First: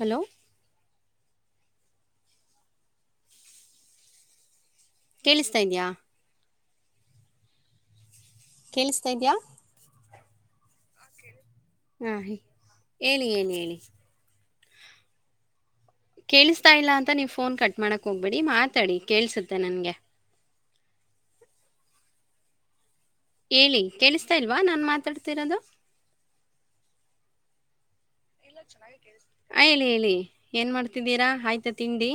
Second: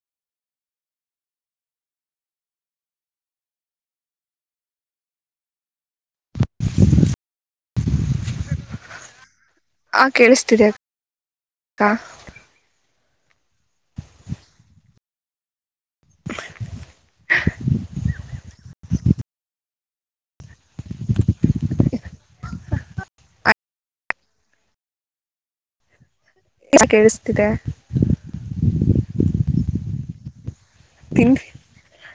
Hello ಕೇಳಿಸ್ತಾ ಇದಿಂದಯ ಕೇಳಿಸತಾ ಇದ್ಯಾ ಹಾ ಕೇಳಿಸ್ತಿದೆ ಹಾ ಹೇಳಿ ಕೇಳಿಸತಾ ಇಲ್ಲ ಅಂತ ನೀವು ಫೋನ್ ಕಟ್ ಮಾಡಕ್ ಹೋಗ್ಬಿಡಿ ಮಾತಾಡಿ ಕೇಳಸುತ್ತೆ ನನ್ಗೆ ಹೇಳಿ ಕೇಳಿಸ್ತಾ ಇಲ್ವಾ ನಾನ್ ಮಾತಾಡ್ತಿರೋದು ಕೇಳಿಸ್ತಿದೆ ನ್ನ ಹೇಳಿ ಹೇಳಿ ಏನ್ ಮಾಡ್ತಿದ್ದೀರಾ ತಿಂಡಿ ಆಯ್ತಾ ತಿಂಡಿ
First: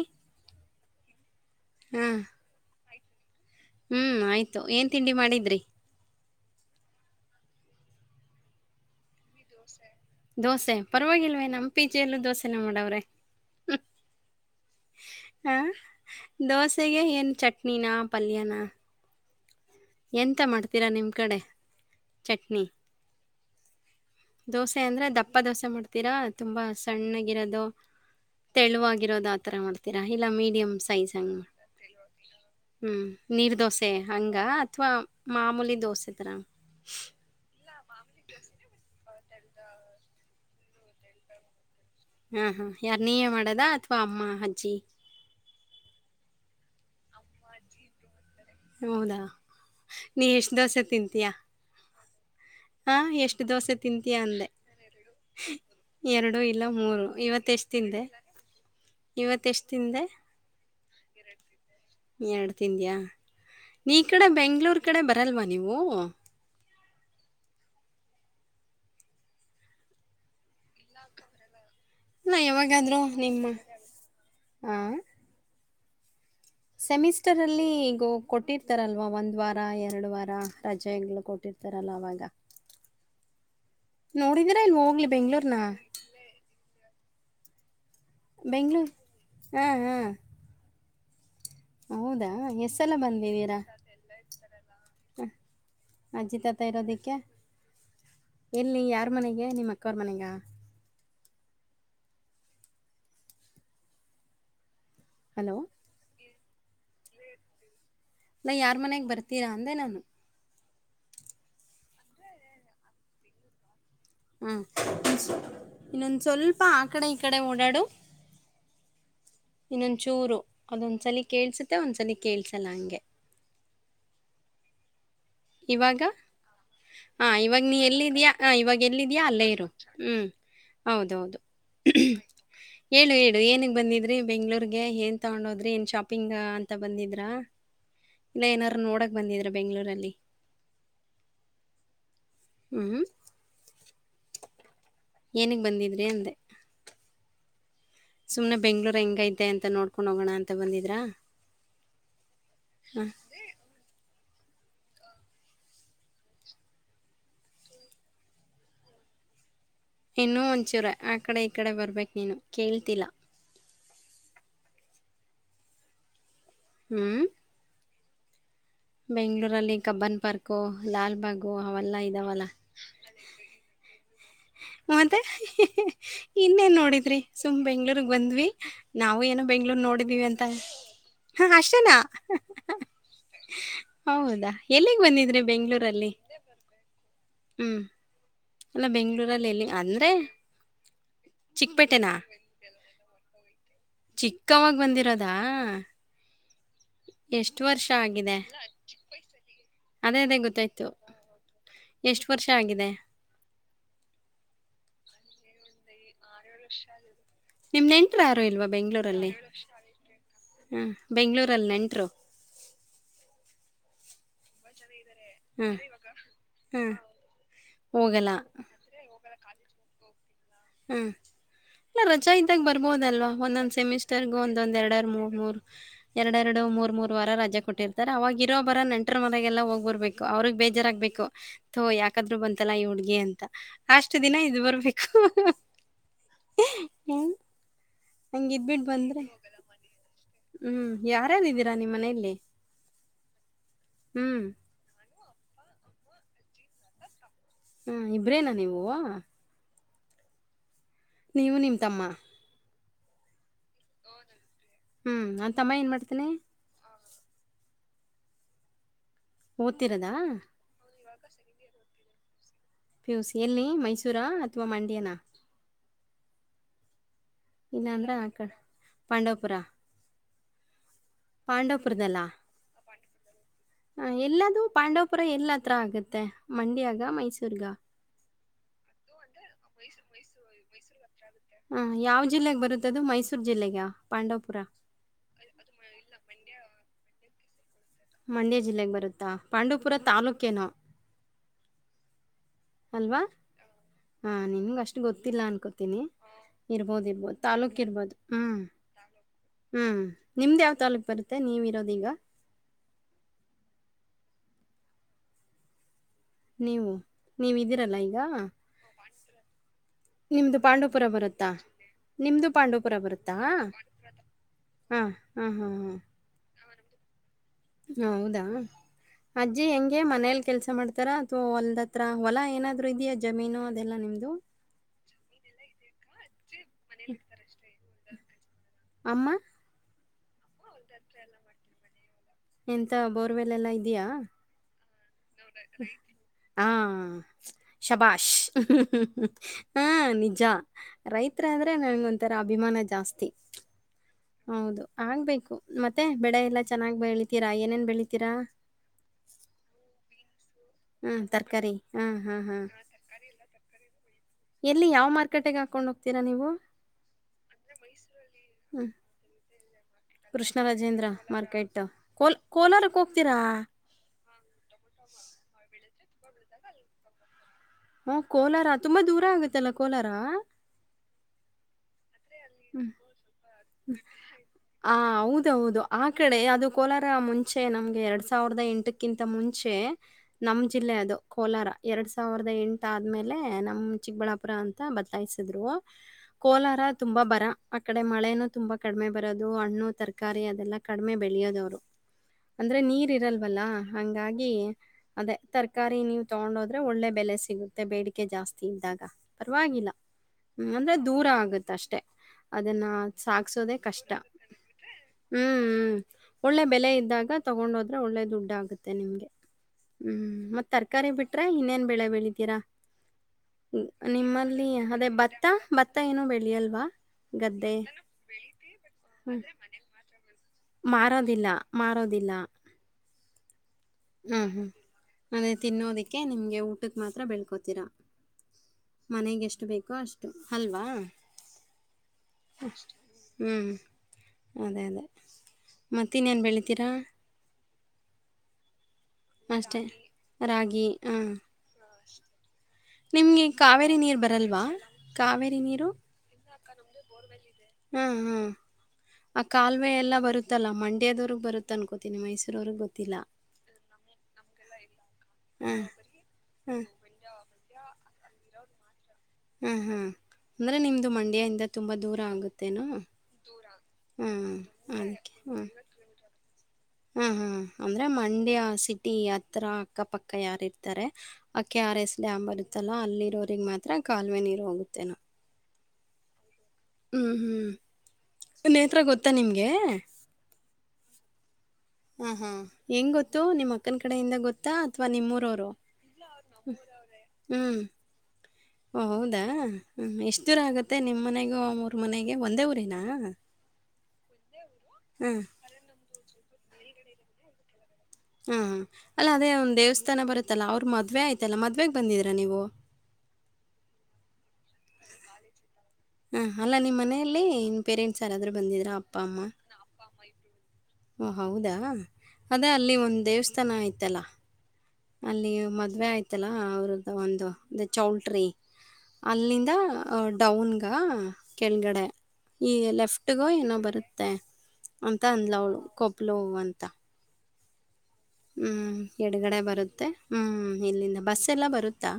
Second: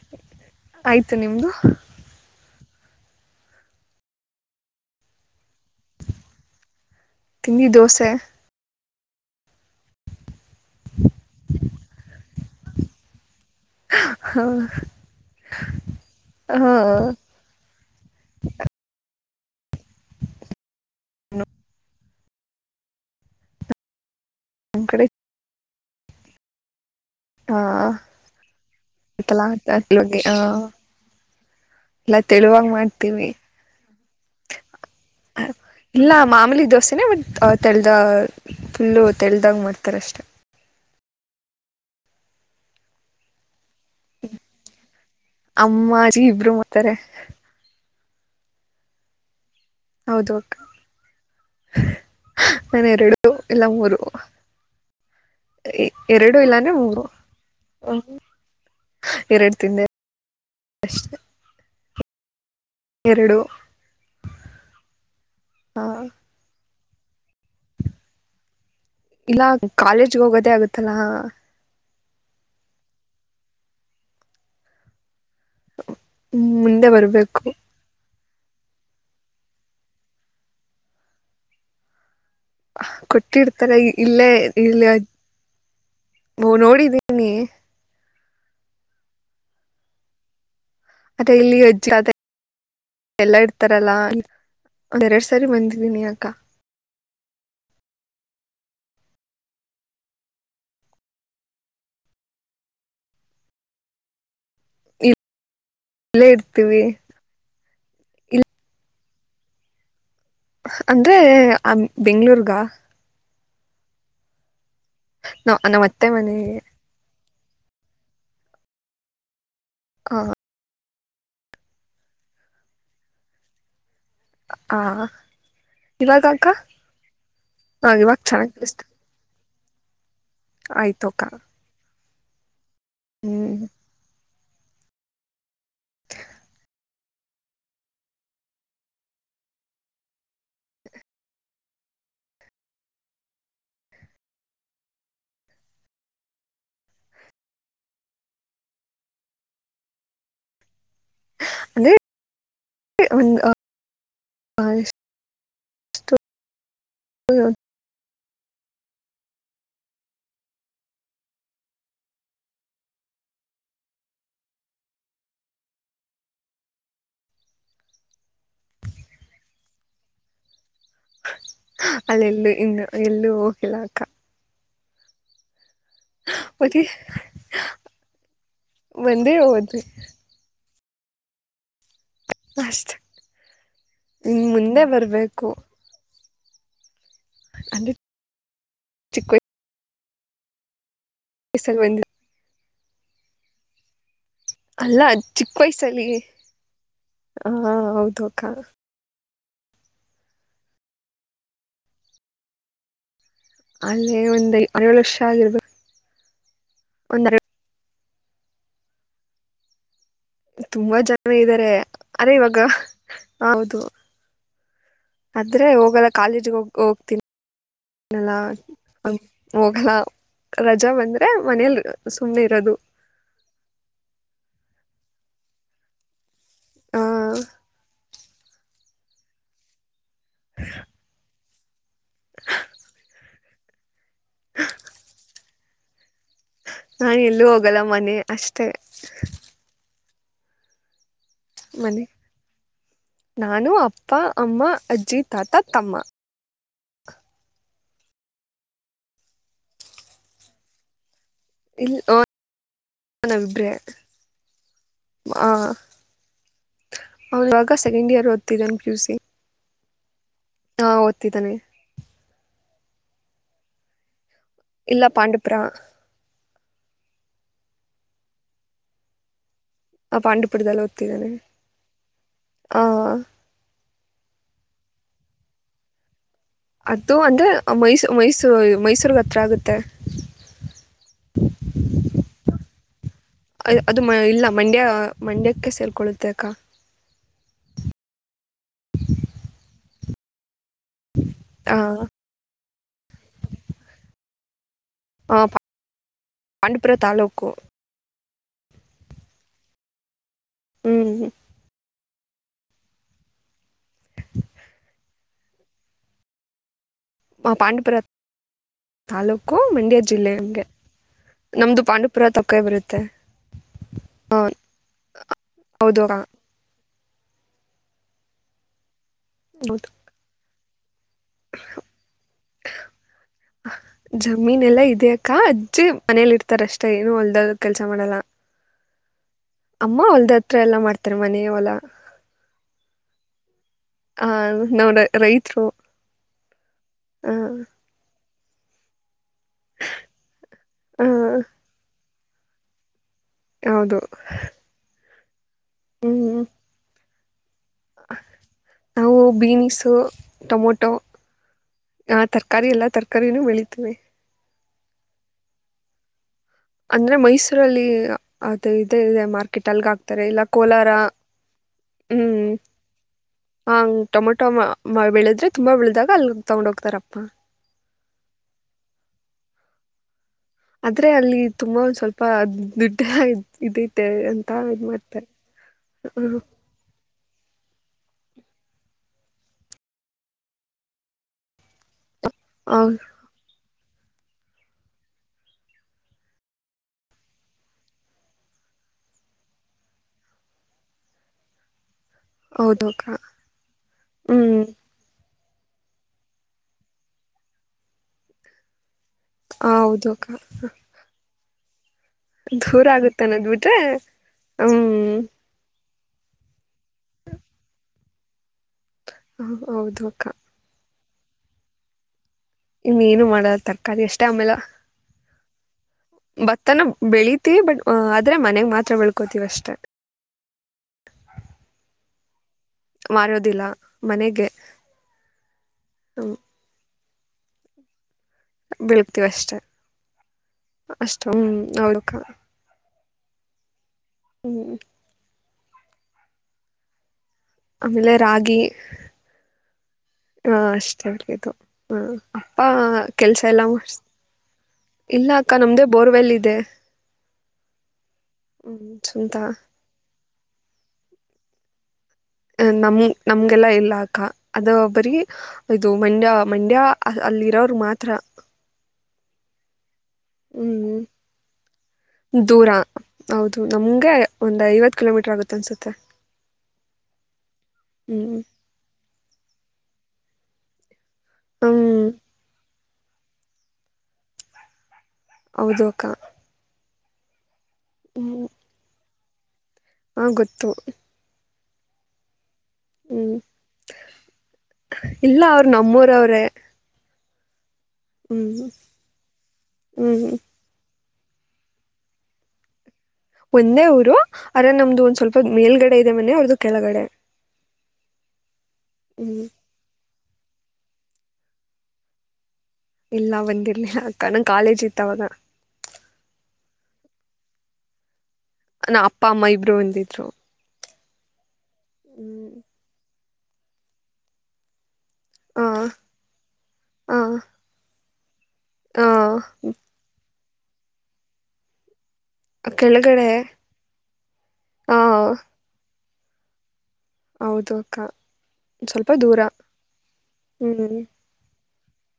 ಆಯ್ತು ನಿಮ್ದು ಹಾ ಹ್ಮ್ ಆಯ್ತು ಏನ್ ತಿಂಡಿ ಮಾಡಿದ್ರಿ ತಿಿ ದೋಸೆ ದೋಸೆ ದೋಸೆ ಪರವಾಗಿಲ್ವೇ ನಮ್ಮ ಪಿಜೆಯಲ್ಲೂ ದೋಸೆನ ಮಾಡವ್ರೆ ಹಾ ಆ ದೋಸೆಗೆ ಏನು ಚಟ್ನಿನಾ ಪಲ್ಯನಾ ಎಂತ ಮಾಡ್ತೀರಾ ನಿಮ್ ಕಡೆ ಚಟ್ನಿ ದೋಸೆ ನಮ್ ಕಡೆ ಅಂದ್ರೆ ದಪ್ಪ ದೋಸೆ ಮಾಡ್ತವಿ ರ ತುಂಬ ಆ ಸಣ್ಣಾಗಿರೋದು ತೆಳುವಗರೋದು ಐತಲ್ಲ ಆತರ ಮಾಡ್ತೀರಾ ಬಗ್ಗೆ ಇಲ್ಲ ಆ ಮೀಡಿಯಂ ಸೈಜ್ ಹಂಗ ಎಲ್ಲ ತೆಳುವಾಗಿ ಹ್ಮ ಮಾಡ್ತೀವಿ ನೀರ್ ದೋಸೆ ಹಂಗ ಅಥವಾ ಮಾಮೂಲಿ ದೋಸೆ ಇಲ್ಲ ತರ ಮಾಮೂಲಿ ದೋಸೆನೆ ಬಟ್ ತೆಳ್ದ ಫುಲ್ಲು ತೆಳ್ದಾಗ ಮಾಡ್ತಾರ ಅಷ್ಟೆ ಹಾ ಹಾ ಯಾರ್ ನೀವೇ ಮಾಡದಾತ್ ಪಾಮ ಅಜ್ಜಿ ಅಮ್ಮಾಜಿ ಇಬ್ರು ಮತ್ತಾರೆ ಹೌದಾ ನೀ ಹೌದು ಅಕ್ಕ ಎಷ್ಟು ದೋಸೆ ತಿಂತೀಯಾ ನಾನು ಹಾಂ ಎರಡು ಎಷ್ಟು ಇಲ್ಲ ದೋಸೆ ಮೂರು ತಿಂತೀಯಾ ಅಂದೆ ಎರಡು ಇಲ್ಲ ಮೂರು ಇವತ್ತು ಎಷ್ಟು ತಿಂದೆ ಇವತ್ತು ಎಷ್ಟು ತಿಂದೆ ಅಷ್ಟ ಎಡ್ ತಿಂದಯಾ ನೀ ಕಡೆ ಬೆಂಗಳೂರು ಕಡೆ ಬರಲ್ವಾ ನೀವು ಆ, ಇಲ್ಲ ಕಾಲೇಜ್ಗೆ ಹೋಗೋದೇ ಆಗತ್ತಲ್ಲಾ ಇಲ್ಲ ಯಾವಾಗಾದ್ರೂ ನಿಮ್ಮ ಹಾ ಮುಂದೆ ಸೆಮಿಸ್ಟರ್ ಬರ್ಬೇಕು ಅಲ್ಲಿ ಈಗ ಹೋಗ ಕೊಟ್ಟಿರ್ತಾರಲ್ವ ಒಂದ್ ವಾರ ಎರಡು ವಾರ ರಜೆಗಳು ಕೊಟ್ಟಿರ್ತಾರಲ್ಲ ಅವಾಗ ಕೊಟ್ಟಿರ್ತಾರೆ ಇಲ್ಲೇ ನೋಡಿದೀರಾ ಇಲ್ವಾ ಇಲ್ಲ ಹೋಗ್ಲಿ ಬೆಂಗ್ಳೂರ್ನ ನೋಡಿದೀನಿ ಬೆಂಗಳೂರು ಹಾಂ ಹಾಂ ಅದೇ ಇಲ್ಲಿ ಅಜ್ಜಿ ಸಲ ಎಲ್ಲ ಬಂದಿದ್ದೀರಾ ಇರ್ತಾರಲ್ಲ ಒಂದ ಹ, ಎರಡ್ ಸಾರಿ ಬಂದಿದೀನಿ ಅಕ್ಕ ಅಜ್ಜಿ ತಾತ ಇರೋದಕ್ಕೆ ಎಲ್ಲಿ ಯಾರ ಮನೆಗೆ ನಿಮ್ಮ ಅಕ್ಕವ್ರ ಮನೆಗೆ ಹಲೋ ಎಲ್ಲ ಇರ್ತೀವಿ ಇಲ್ಲ ಯಾರ್ ಮನೆಗೆ ಬರ್ತ್ತ ನೀ ರ ಅಂದೇ ನಾನ ಅಂದ್ರೆ ಆ ಬೆಂಗ್ಳೂರ್ಗ ಹ್ಮ ನ ನಮ್ಮ ಅತ್ತೆ ಇನ್ನೊಂದ್ ಮನೆಗೆ ಸ್ವಲ್ಪ ಆಕಡೆ ಇ ಕಡೆ ಉಂಡಡು ಇನ್ನೊಂದ ಚೂರು ಅದೊಂದು ಒಂದ್ಸಲ ಕೇಳ್ಸುತ್ತೆ ಒಂದ್ಸಲ ಕೇಳ್ಸಲ್ಲ ಹಂಗೆ ಆ ಇವಾಗ ಹ ಇವಾಗ ನೀ ಹ ಇವಾಗ ಎಲ್ಲಿದ್ಯಾ ಹ ಇವಾಗ ಎಲ್ಲಿದಯಾ ಅಲ್ಲೇ ಇರು ಹ್ಮ್ ಆಯ್ತುಕ್ಕ ್ಮ ಹೇಳು ಹೇಳು ಏನಗ್ ಬಂದಿದ್ರಿ ಬೆಂಗಳೂರ್ಗೆ ಏನ್ ತೊಗೊಂಡೋ ಏನ್ ಶಾಪಿಂಗ್ ಅಂತ ಬಂದಿದ್ರಾ ಇಲ್ಲ ಏನಾರ್ರು ನೋಡಕ್ ಬಂದಿದ್ರ ಬೆಂಗಳೂರಲ್ಲಿ ಹ್ಮ್ ಏನಿಗೆ ಬಂದಿದ್ರಿ ಅಂದೆ ಸುಮನೆ ಬೆಂಗಳೂರು ಹೆಂಗೈಐತೆ ಅಂತ ನೋಡ್ಕೊಂಡ್ ಹೋಗೋಣ ಅಂತ ಬಂದಿದ್ದ ಅಂದ್ರೆ ಬಂದಿರ ಹ ಹ [unintelligible] ಇನ್ನೂ ಒಂಚೂರ ಆ ಕಡೆ ಈ ಕಡೆ ಬರ್ಬೇಕ್ ನೀನು ಕೇಳ್ತಿಲ್ಲ ಹ್ಮ್ ಬೆಂಗ್ಳೂರಲ್ಲಿ ಕಬ್ಬನ್ ಪಾರ್ಕು ಲಾಲ್ಬಾಗು ಅವೆಲ್ಲಾ ಇದಾವಲ್ಲ ಅಲ್ಲೆಲ್ಲೂ ಇನ್ನು ಎಲ್ಲೂ ಹೋಗಿಲ್ಲ ಅಕ್ಕ ಮತ್ತೆ ಇನ್ನೇನ್ ಹೋಗಿ ನೋಡಿದ್ರಿ ಸುಮ್ ಬೆಂಗ್ಳೂರ್ಗ್ ಬಂದ್ವಿ ನಾವು ಒಂದೇ ಏನೋ ಹೋದ್ವಿ ಬೆಂಗ್ಳೂರ್ ನೋಡಿದೀವಿ ಅಂತ ಹ ಟೆನಾ ಅಷ್ಟ ಇನ್ ಹೌದಾ ಮುಂದೆ ಎಲ್ಲಿಗೆ ಬಂದಿದ್ರೆ ಬರ್ಬೇಕು ಬೆಂಗಳೂರಲ್ಲಿ ಹ್ಮ್ ಅಂದ್ರೆ ಅಲ್ಲ ಚಿಕ್ಕ ಬೆಂಗ್ಗಳೂರಲ್ಲಿ ಎಲ್ಲಿಗೆ ಮತ್ತೆ ವಯಸ್ಸಲ್ಲಿ ಬಂದಿ ಚಿಕ್ಕಪೇಟೆನಾ ಚಿಕ್ಕವಾಗ ಅಲ್ಲ ಬಂದಿರೋದಾ ಚಿಕ್ಕ ವಯ್ಸಲ್ಲಿ ಎಷ್ಟು ಹಾ ವರ್ಷ ಹೌದು ಆಗಿದೆ ಅಕ್ಕ ಅದೇ ಅದೇ ಗೊತ್ತಾಯ್ತು ಎಷ್ಟು ವರ್ಷ ಆಗಿದೆ ಅಲ್ಲೇ ಒಂದು ಏಳು ವರ್ಷ ಆಗಿರ್ಬೇಕು ಒಂದ್ ನಿಮ್ದೇನ್ ನಿಮ್ಮವರು ಯಾರು ಇಲ್ವಾ ಬೆಂಗ್ಳೂರಲ್ಲಿ ಹ್ಮ್ ತುಂಬಾ ಜನ ಬೆಂಗ್ಳೂರಲ್ಲಿ ಇದ್ದಾರೆ ನೆಂಟ್ರು ಅದೇ ಇವಾಗ ಹೌದು ಆದ್ರೆ ಹ್ಮ ಹೋಗಲ್ಲ ಕಾಲೇಜಿಗೆ ಹೋಗ ಹ್ಮ್ ಹೋಗ್ತೀನಿ ಹೋಗಲ್ಲ ಅಂದ್ರೆ ಹೋಗಲ್ಲ ಹೋಗಲಾ ಹ್ಮ್ ಇಲ್ಲ ರಜಾ ಇದ್ದಾಗ ಇರೋದು ಬರ್ಬೋದಲ್ವಾ ಒಂದೊಂದ್ ಸೆಮಿಸ್ಟರ್ಗ ಒಂದೊಂದ್ ಎರಡರ್ ಮೂರು ಮೂರು ಎರಡು ಎರಡು ಮೂರ್ ಆ ಮೂರ್ ವಾರ ರಜಾ ಕೊಟ್ಟಿರ್ತಿ ಅವಗಿ ಇರೋ ಬರ ನಂಟ್ರ ಮನೆಗೆಲ್ಲ ಹೋಗ್ ಬರ್ಬೇಕು ಅವ್ರಗ್ ಬೇಜಾರಾಗ್ಬೇಕು ಅಯ್ಯೋ ಯಾಕಾದ್ರೂ ಬಂತಲ್ಲ ಈ ಹುಡ್ಗಿ ಅಷ್ಟು ದಿನ ಇದ್ದು ಬರ್ಬೇಕು ನಾ ಹ್ಮ್ ಎಲ್ಲೂ ಹೋಗಲ್ಲ ಮನೆ ಹಂಗ ಅಷ್ಟೇ ಇದ್ಬಿಟ್ಟು ಬಂದ್ರೆ ಹ್ಮ್ ಯಾರ್ಯಾರ ಇದ್ದೀರಾ ನಿಮ್ಮ್ ಮನೆ ಮನೇಲಿ ನಾನು ಅಪ್ಪ ಹ್ಮ್ ಅಮ್ಮ ಅಜ್ಜಿ ತಾತ ತಮ್ಮ ಹಾ ಇಬ್ರೇನಾ ನೀವುವಾ ನೀವು ನಿಮ್ಮ ತಮ್ಮ ಹ ಹ್ಮ್ ಅಂ ತಮ್ಮ ಏನ್ ಮಾಡ್ತೇನಿ ಅವ್ನು ಇವಾಗ ಸೆಕೆಂಡ್ ಇಯರ್ ಓದ್ತಿದ್ದಾನನ್ ಪಿ ಯು ಸಿ ಓದ್ತಿರೋದಾ ಹಾ ಓದ್ತಿದ್ದಾನೆ ಪಿ ಯು ಸಿ ಎಲ್ಲಿ ಮೈಸೂರ ಇಲ್ಲ ಪಾಂಡಪುರಾ ಇಲ್ಲಂದ್ರೆ ಆ ಕ ಪಾಂಡವಪುರ ಪಂಡಪುರಾದಲಿ ತ ಓದತಿದಲ್ತ್ತ ಹಾ ಹ ಎಲ್ಲದೂ ಪಾಂಡವಪುರ ಎಲ್ಲತ್ರ ಆಗತ್ತೆ ಅದು ಅಂದ್ರೆ ಮೈಸೂ ಮೈಸೂ ಮೈಸೂರ್ಗ ಹತ್ರ ಆಗುತ್ತೆ ಹ ಯಾವ್ ಜಿಲ್ಲೆಗ ಬರುತ್ತದದು ಮೈಸೂರ ಅದು ಇಲ್ಲ ಮಂಡ್ಯ ಮಂಡ್ಯಕ್ಕೆ ಸೇರ್ಕೊಳ್ಳುತ್ತ ಅಕ್ಕ ಮಂಡ್ಯ ಜಿಲ್ಲೆಗೆ ಬರುತ್ತಾ ಪಾಂಡುಪುರ ತಾಲೂಕನು ಹಾ ಅಲ್ವಾ ಹಾ ನಿನ್ಗ ಅಷ್ಟೇ ಆ, ಗೊತ್ತಿಲ್ಲ ಅನ್ಕೋತೀನಿ ಪಾಂಡವಪುರ ಇರ್ಬೋದ ಇರ್ಬೋದು ತಾಲೂಕು ತಾಲೂಕ್ ಇರ್ಬೋದು ಹ್ಮ್ ಹ್ಮ್ ನಿಮ್ದ್ ಯಾವ ಹ್ಞೂ ತಾಲೂಕ್ ಬರುತ್ತೆ ನೀವ ಇರೋದ ಈಗ. ನೀವು ಪಾಂಡವಪುರ ನೀವಿದ್ದೀರಲ್ಲ ಈಗ ತಾಲೂಕು ಮಂಡ್ಯ ಜಿಲ್ಲೆ ನಿಮ್ದು ನಮಗೆ ಪಾಂಡವಪುರ ಬರುತ್ತಾ. ನಮ್ಮದು ಪಾಂಡವಪುರ ನಿಮ್ದು ತಕ್ಕ ಪಾಂಡವಪುರ ಬರುತ್ತೆ ಬರುತ್ತಾ ಹಾ ಹಾ ಹಾ ಹಾ ಹಾ. ಹೌದು ಅಕ್ಕ ಹೌದಾ ಅಜ್ಜಿ ಹೆಂಗಗೆ ಮನೇಲಿ ಕೆಲಸ ಮಾಡ್ ಇದೆಯಾ ಜಮೀನು ಅದೆಲ್ಲ ನಿಮ್ದು ಜಮೀನ್ ಎಲ್ಲಾ ಇದೆಯ ಅಕ್ಕ ಅಜ್ಜಿ ಮನೇಲಿ ಇರ್ತಾರಷ್ಟೇ ಏನು ಹೊಲ್ದ ಕೆಲ್ಸ ಮಾಡಲ್ಲ. ಅಮ್ಮ ಅಮ್ಮ ಹೊಲ್ದ ಹತ್ರ ಎಲ್ಲಾ ಮಾಡ್ತಾರೆ ಮನೇ ಹೊಲ. ಎಂತ ಬೋರ್ವೆಲ್ ಎಲ್ಲಾ ಇದ್ ಹೌದ್ ನೋಡಿ ಹಾ ಆ, ಶಬಾಶ್ [inaudible] ಹಾ ನಿಜ ಆ, ರೈತ್ರ್ ಅಂದ್ರೆ ನಂಗಂತ್ ತರ ಅಭಿಮಾನ ಜಾಸ್ತಿ. ಹೌದು ಆಗಬೇಕು ಮತ್ತೆ ಹ್ಞೂ ಬೆಳೆ ಎಲ್ಲಾ ಚೆನ್ನಾಗ್ ಬೆಳಿ ನಾವು ಬೀನ್ಸು. ಟೊಮೊಟೊ ಹಾ ತರಕಾರಿ ಹಾ ಆ ಹಾ ಹಾ ತರಕಾರಿ ಎಲ್ಲಾ ತರಕಾರಿನೂ ಬೆಳಿತಿವಿ. ಎಲ್ಲಿ ಯಾವ ಮಾರ್ಕೆಟ್ ಹಾಕೊಂಡ್ ಹೋಗ್ತೀರಾ ನೀವು. ಅಂದ್ರೆ ಮೈಸೂರಲ್ಲಿ ಅದು ಹ್ಮ್ ಇದೆ ಇದೆ ಮಾರ್ ಕಟಲ್ಗಾ ಇಲ್ಲ ಕೋಲಾರ ಕೃಷ್ಣರಾಜೇಂದ್ರ ಮಾರ್ಕೆಟ್ ಕೋಲ್ ಹ್ಮ್ ಕೋಲಾರಕ್ಕೆ ಹೋಗ್ತೀರಾ ಹಾ ಟೊಮೆಟೊ ಬೆಳದ್ರೆ ತುಂಬಾ ಬೆಳೆದಾಗ್ ಕಲ್ಲ ತಗೊಂಡ ಹೋಗ್ತಾರಪ್ಪ. ಹ ಕೋಲಾರ ತುಂಬಾ ದೂರ ಆಗತ್ತಲ್ಲ ಕೋಲಾರ. ಆದ್ರೆ ಅಲ್ಲಿ ತುಂಬಾ ಒಂದ ಸ್ವಲ್ಪ ಾ ದುಡ್ಡ ಇದೈತೆ ಅಂತ ಆ ಮಾಡ್ತಾರೆ. ಹೌದೌದು ಆ ಕಡೆ ಅದು ಕೋಲಾರ ಮುಂಚೆ ನಮ್ಗೆ ಎರಡ್ ಸಾವಿರದ ಎಂಟಕ್ಕಿಂತ ಮುಂಚೆ ನಮ್ ಜಿಲ್ಲೆ ಅದು ಕೋಲಾರ ಎರಡ್ ಸಾವಿರದ ಎಂಟ ಹೌ- ಆದ್ಮೇಲೆ ನ ಹ ಚಿಕ್ಕಬಳ್ಳಾಪುರ ಅಂತ ಬದಲಾಯಿಸಿದ್ರು ಕೋಲಾರ. ತುಂಬಾ ಬರ ಆ ಕಡೆ ಮಳೆನು ತುಂಬಾ ಕಡಿಮೆ ಬರೋದು ಹಣ್ಣು ತರಕಾರಿ ಅದೆಲ್ಲ ಕಡಿಮೆ ಬೆಳೆಯೋದುವ್ರು. ಅಂದ್ರೆ ಹೌದು ಅಕ್ಕ ನೀರ್ ಇರಲ್ವಲ್ಲಾ ಹಂಗಾಗಿ ಹ್ಞೂ ಅದೇ. ತರಕಾರಿ ನೀವು್ ತಗೊಂಡೋದ್ರೆ ಒಳ್ಳೆ ಬೆಲೆ ಸಿಗುತ್ತೆ ಬೇಡಿಕೆ ಜಾಸ್ತಿ ಇದ್ದಾಗ. ಪರವಾಗಿಲ್ಲ ಹೌದು ಅಕ್ಕ ಹ್ಮ್ ಅಂದ್ರೆ ದೂರ ಆಗುತ್ತೆ. ತಷ್ಟೆ. ದೂರ ಆಗುತ್ತೆನ್ನೋದ್ ಬಿಟ್ರೆ ಹ್ಮ್. ಹ್ಮ್ ಹ್ಮ್. ಒಳ್ಳೆ ಬೆಲೆ ಇದ್ದಾಗ ತಗೊಂಡೋದ್ರೆ ಒಳ್ಳೆ ದುಡ್ಡ ಆಗುತ್ತೆ. ಮ ನಿಮ್ಗೆ ಹೌದು ಅಕ್ಕ ಹ್ಮ್ ಮತ್ತ ತಕಾರಿ ಬಿಟ್ರೆ ಇನ್ನೇನ್ ಬೆಳೆ ಬೆಳಿ ಇನ್ನೇನು ಮಾಡಲ್ಲ ತರಕಾರಿ ಅಷ್ಟೇ ಆಮೇಲೆ ನಿಮ್ಮಲ್ಲಿ ಅದೇ ಭತ್ತ ಭತ್ತ ಏನು ಬೆ ತನ್ನ ಬೆಳೀತಿವಿ ಬಟ್ ಆದ್ರೆ ಮನೆಗ್ ಮಾತ್ರ ಹ್ಮ್ ಬೆಳ್ಕೋತೀವಿ ಅಷ್ಟೇ. ಮಾರೋದಿಲ್ಲ ಮಾರೋದ. ಅದಲ ಮರೋದಿಲ್ಲ. ಹ್ಮ್ ಹ್ಮ್ ನಾನೆ ತಿನ್ನೋದಿಕ್ಕೆ ನಿಮ್ಗೆ ಊಟಕ್ಕೆ. ಮಾತ್ರ ಬೆಳ್ಕೋತೀರಾ. ಬೆಳ್ತೀವಿ ಮನೆಗೆ ಅಷ್ಟೇ ಎಷ್ಟು ಬೇಕೋ ಅಷ್ಟು ಅಲ್ವಾ. ಅಷ್ಟು ಹ್ಮ್ ಹೌದಕ್ಕ ಹ್ಮ್. ಹ್ಮ್ ಅದೇ ಅದೇ. ಮತ್ತನ್--ಏನು ಬೆಳಿತೀರಾ ಆಮೇಲೆ ರಾಗಿ. ಅಷ್ಟೇ ಹಾ ರಾಗಿ ಅಷ್ಟೇ ಹಾಂ ಅವದು ಹ ಅಪ್ಪ ಕೆಲ್ಸ ನಿಮಗೆ ಎಲ್ಲ ಕಾವೇರಿ ನೀರು ಬರಲ್ವಾ ಇಲ್ಲ ಅಕ್ಕ ಕಾವೇರಿ ನಮ್ದೇ ಬೋರ್ವೆಲ್ ಇದೆ. ಹಾ ಹಾ ಹ್ಮ್ ಸ್ವಂತ ಆ ಕಾಲುವೆ ಎಲ್ಲಾ ಬರುತ್ತ. ಅತ್ತಲ್ಲ ಮಂಡ್ಯದವ್ರಗ್ ಬರುತ್ತ ಅನ್ಕೋ. ನಮ ನಮ್ಗೆಲ್ಲಾ ಇಲ್ಲ ಅಕ್ಕ ಅದ ಬರಿೀ ಇದು ಮಂಡ್ಯ ಮಂಡ್ಯ ಅಲ್ಲಿರೋ ಮಾತ್ರ. ಹ್ಮ್ ಹ್ಮ್. ಹ್ಮ್ ದೂರ ಆಗುತ್ತೇನೋ ಹೌದು ನಮ್ಗೆ ಹ್ಮ್ ಒಂದ್ ಐವತ್ ಅದಕ್ಕೆ ಕಿಲೋಮೀಟರ್ ಆಗುತ್ತೆ ಅನ್ಸುತ್ತೆ. ಹ್ಮ್ ಹ್ಮ್. ಅಂದ್ರೆ ಹ್ಮ್ ಮಂಡ್ಯ ಸಿ ಟಿ ಹತ್ರ ಅಕ್ಕಪಕ್ಕ ಯಾರ ಇರ್ತಾರೆ. ಅಕ್ಕೆ ಹ್ಮ್ ಆರಸ--ಮ ಬ ಇತ್ತಲ್ಲ ಅಲ್ಲಿರೋಿಗೆ ಮಾತ್ರ ಕಾಲುವೆ ನೀರು ಹೋಗುತ್ತೆ ನಾ ಹೌದಕ ಹ್ಮ್ ಹ್ಮ್. ನೇತ್ರ ಗೊತ್ತ. ನಿಮಗೆ. ಹಾ ಗೊತ್ತು ಹ್ಮ ಹ್ಮ ಹೆಂಗ್ ಹ್ಮ್ ಗೊತ್ತು ನಿಮ್ಮ್ ಅಕ್ಕನ ಕಡೆಯಿಂದ ಗೊತ್ತಾ ಅಥವಾ ಇಲ್ಲ ಅವ್ರ ನಿಮ್ಮೂರವರು ನಮ್ಮೂರವ್ರೇ ಹ್ಮ್ ಹ್ಮ್ ಹೌದಾ ಹ ಹ್ಮ್ ಎಷ್ಟ ದೂರ ಆಗತ್ತೆ ಮತ್ತೆ ನಿಮ್ಮ್ನೆಗೂ ಅವರ ಮನೆಗೆ ಒಂದೇ ಊರಿನ ಒಂದೇ ಊರು ಅಂದ್ರ ನಮ್ದು ಒಂದ್ ಹ್ಮ್ ಸ್ವಲ್ಪ ಮೇಲ್ಗಡೆ ಇದೆ ಮನೆ ಅವ್ರ್ದು ಕೆಳಗಡೆ ಹಾ ಅಲ್ಲ ಹ್ಮ್ ಅದೇ ಒಂದ್ ದೇವಸ್ಥಾನ ಬರುತ್ತೆ ಆಯತಲ್ಲ ಅವರು ಮದುವೆ ಆಯತಲ್ಲ ಮದ್ವೆೆಗೆ ಬಂದಿದ್ದೀರಾ ನೀವು ಎಲ್ಲ ಬಂದರಲಿಲ್ಲ ಕಣಕ್ ಕಾಲೇಜ್ ಇತ್ತವಾಗ ಹ ಅಲ್ಲ ನಿಮ್ಮ್ ಮನೆಯಲ್ಲಿ ಪೇರೆಂಟ್ಸ್ ಯಾರಾದ್ರೂ ಬಂದಿದ್ರಾ ನಾ ಅಪ್ಪ ಅಮ್ಮ ಇಬ್ರು ಬಂದಿದ್ರು ಹಓ ಹೌದಾ ಹ ಹ್ಮ್ ಅದೇ ಅಲ್ಲಿ ಒಂದು ದೇವಸ್ಥಾನ ಆಯತ್ತಲ್ಲ ಅಲ್ಲಿ ಹ ಮದ್ವೆ ಆಯ್ತಲ್ಲಾ ಅವ್ರದ್ದ ಒಂದು ಹ ಚೌಟ್ರಿ ಹ ಅಲ್ಲಿಂದ ಡೌನ್ಗ ಕೆಳಗಡೆ ಈಗ ಕೆಳಗಡೆ ಲೆಫ್ಟ್ಗೋ ಏನೋ ಬರುತ್ತೆ ಹ ಅಂತ ಅಂದ್ಲ ಅವ್ಳು ಕೊಪ್ಪ ಲೋ ಅಂತ ಹೌದು ಅಕ್ಕ ಹ್ಮ್. ಸ್ವಲ್ಪ ದೂರ ಎಡಗಡೆ ಬರುತ್ತೆ ಹ್ಮ್ ಇಲ್ಲಿಂದ ಬಸ್ ಎಲ್ಲ ಬರುತ್ತಾ?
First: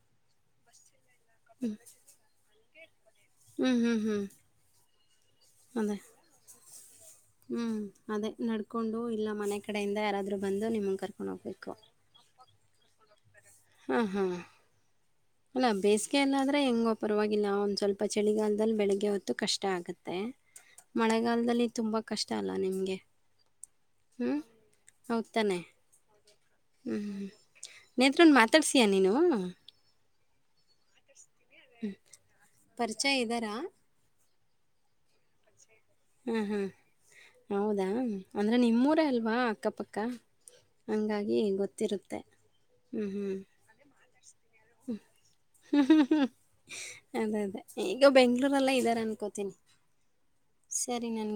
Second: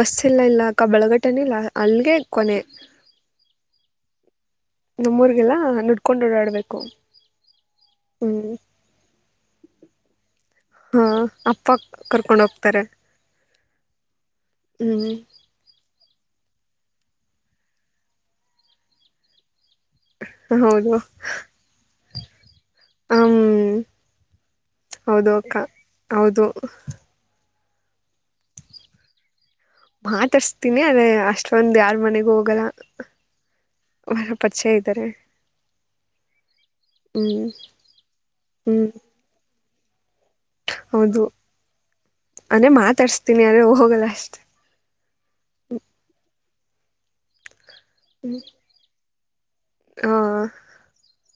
ಬಸ್ಸ ಎಲ್ಲ ಇಲ್ಲ ಅಕ್ಕ ಬಳಗಟ್ಟನ ಇಲ್ಲ ಅಲ್ಲಿಗೆ ಕೊನೆ ಹ್ಮ್ ಹ್ಮ್ ಹ್ಮ್ ನಮ್ಮೂರ್ಗೆಲ್ಲ ಅದೇ ನಡ್ಕೊಂಡ್ ಓಡಾಡ್ಬೇಕು ಕ ಹ್ಮ್ ಅದೇ ನಡ್ಕೊಂಡು ಇಲ್ಲ ಮನೆ ಕಡೆಯಿಂದ ಯಾರಾದ್ರೂ ಬಂದು ನಿಮ್ಮನ್ನ ಹಾ ಕರ್ಕೊಂಡು ಅಪ್ಪ ಕರ್ಕೊಂಡ ಹೋಗ್ತಾರೆ ಹ್ಮ ಹ್ಮ ಹ್ಮ್ ಅಲ್ಲಾ ಬೇಸಿಗೆಯ ಎಲ್ಲಾದ್ರೆ ಹೆಂಗೋ ಪರವಾಗಿಲ್ಲ ಒಂದ್ ಸ್ವಲ್ಪ ಚಳಿಗಾಲದಲ್ಲಿ ಬೆಳಿಗ್ಗೆ ಹೊತ್ತು ಕಷ್ಟ ಕಷ್ಟ ಆಗುತ್ತೆ ಹೌದು ಮಳೆಗಾಲದಲ್ಲಿ ತುಂಬಾ ಕಷ್ಟ ಅಲ್ಲ ನಿಮಗೆ ಹ್ಮ್ ಹ್ಮ ಹೌ ಹೌದು ತಾನೆ ಅಕ್ಕ ಹೌದು ಹ್ಮ ಹ ನೇತ್ರನ ಮಾತಾಡ್ಸಿಯಾ ನೀನು ಆ ತರಿಸ್ತೀನಿ ಅದ ಅಷ್ಟ ಚಂದ್ ಯಾರ್ ಮನೆಗ ಹೋಗಲ್ಲ ಪರಿಚಯ ಇದ್ದಾರಾ? ಪರಿಚಯ ಇದ್ದಾರೆ ಹ್ಮ್ ಹ್ಮ್ ಹ್ಮ್ ಹೌದಾ ಅಂದ್ರೆ ಹ್ಮ್ ನಿಮ್ಮೂರ ಅಲ್ವಾ ಅಕ್ಕಪಕ್ಕ ಕ [inaudible] ಹೌದು ಅನೆೇ ಮಾತಾಡಸ್ತೀನಿ ಅದೇ ಹೋಗಲ್ಲ ಅಷ್ಟ ಹ್ಮ ಹ್ಮ ಹ್ಮ ಅದೇ ಅದೇ ಈಗ ಬೆಂಗ್ಳೂರೆಲ್ಲ ಇದಾರೆ ಅನ್ಕೋತ ತಿನ್ ಹಾ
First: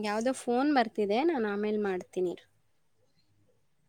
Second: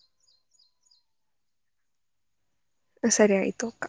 ಯಾವ್ದೋ ಫೋನ್ ಬರ್ತಿದೆ ನಾನ್ ಆಮೇಲ್ ಮಾಡ್ತೀನಿ ಸರಿಯ್ತೋಕ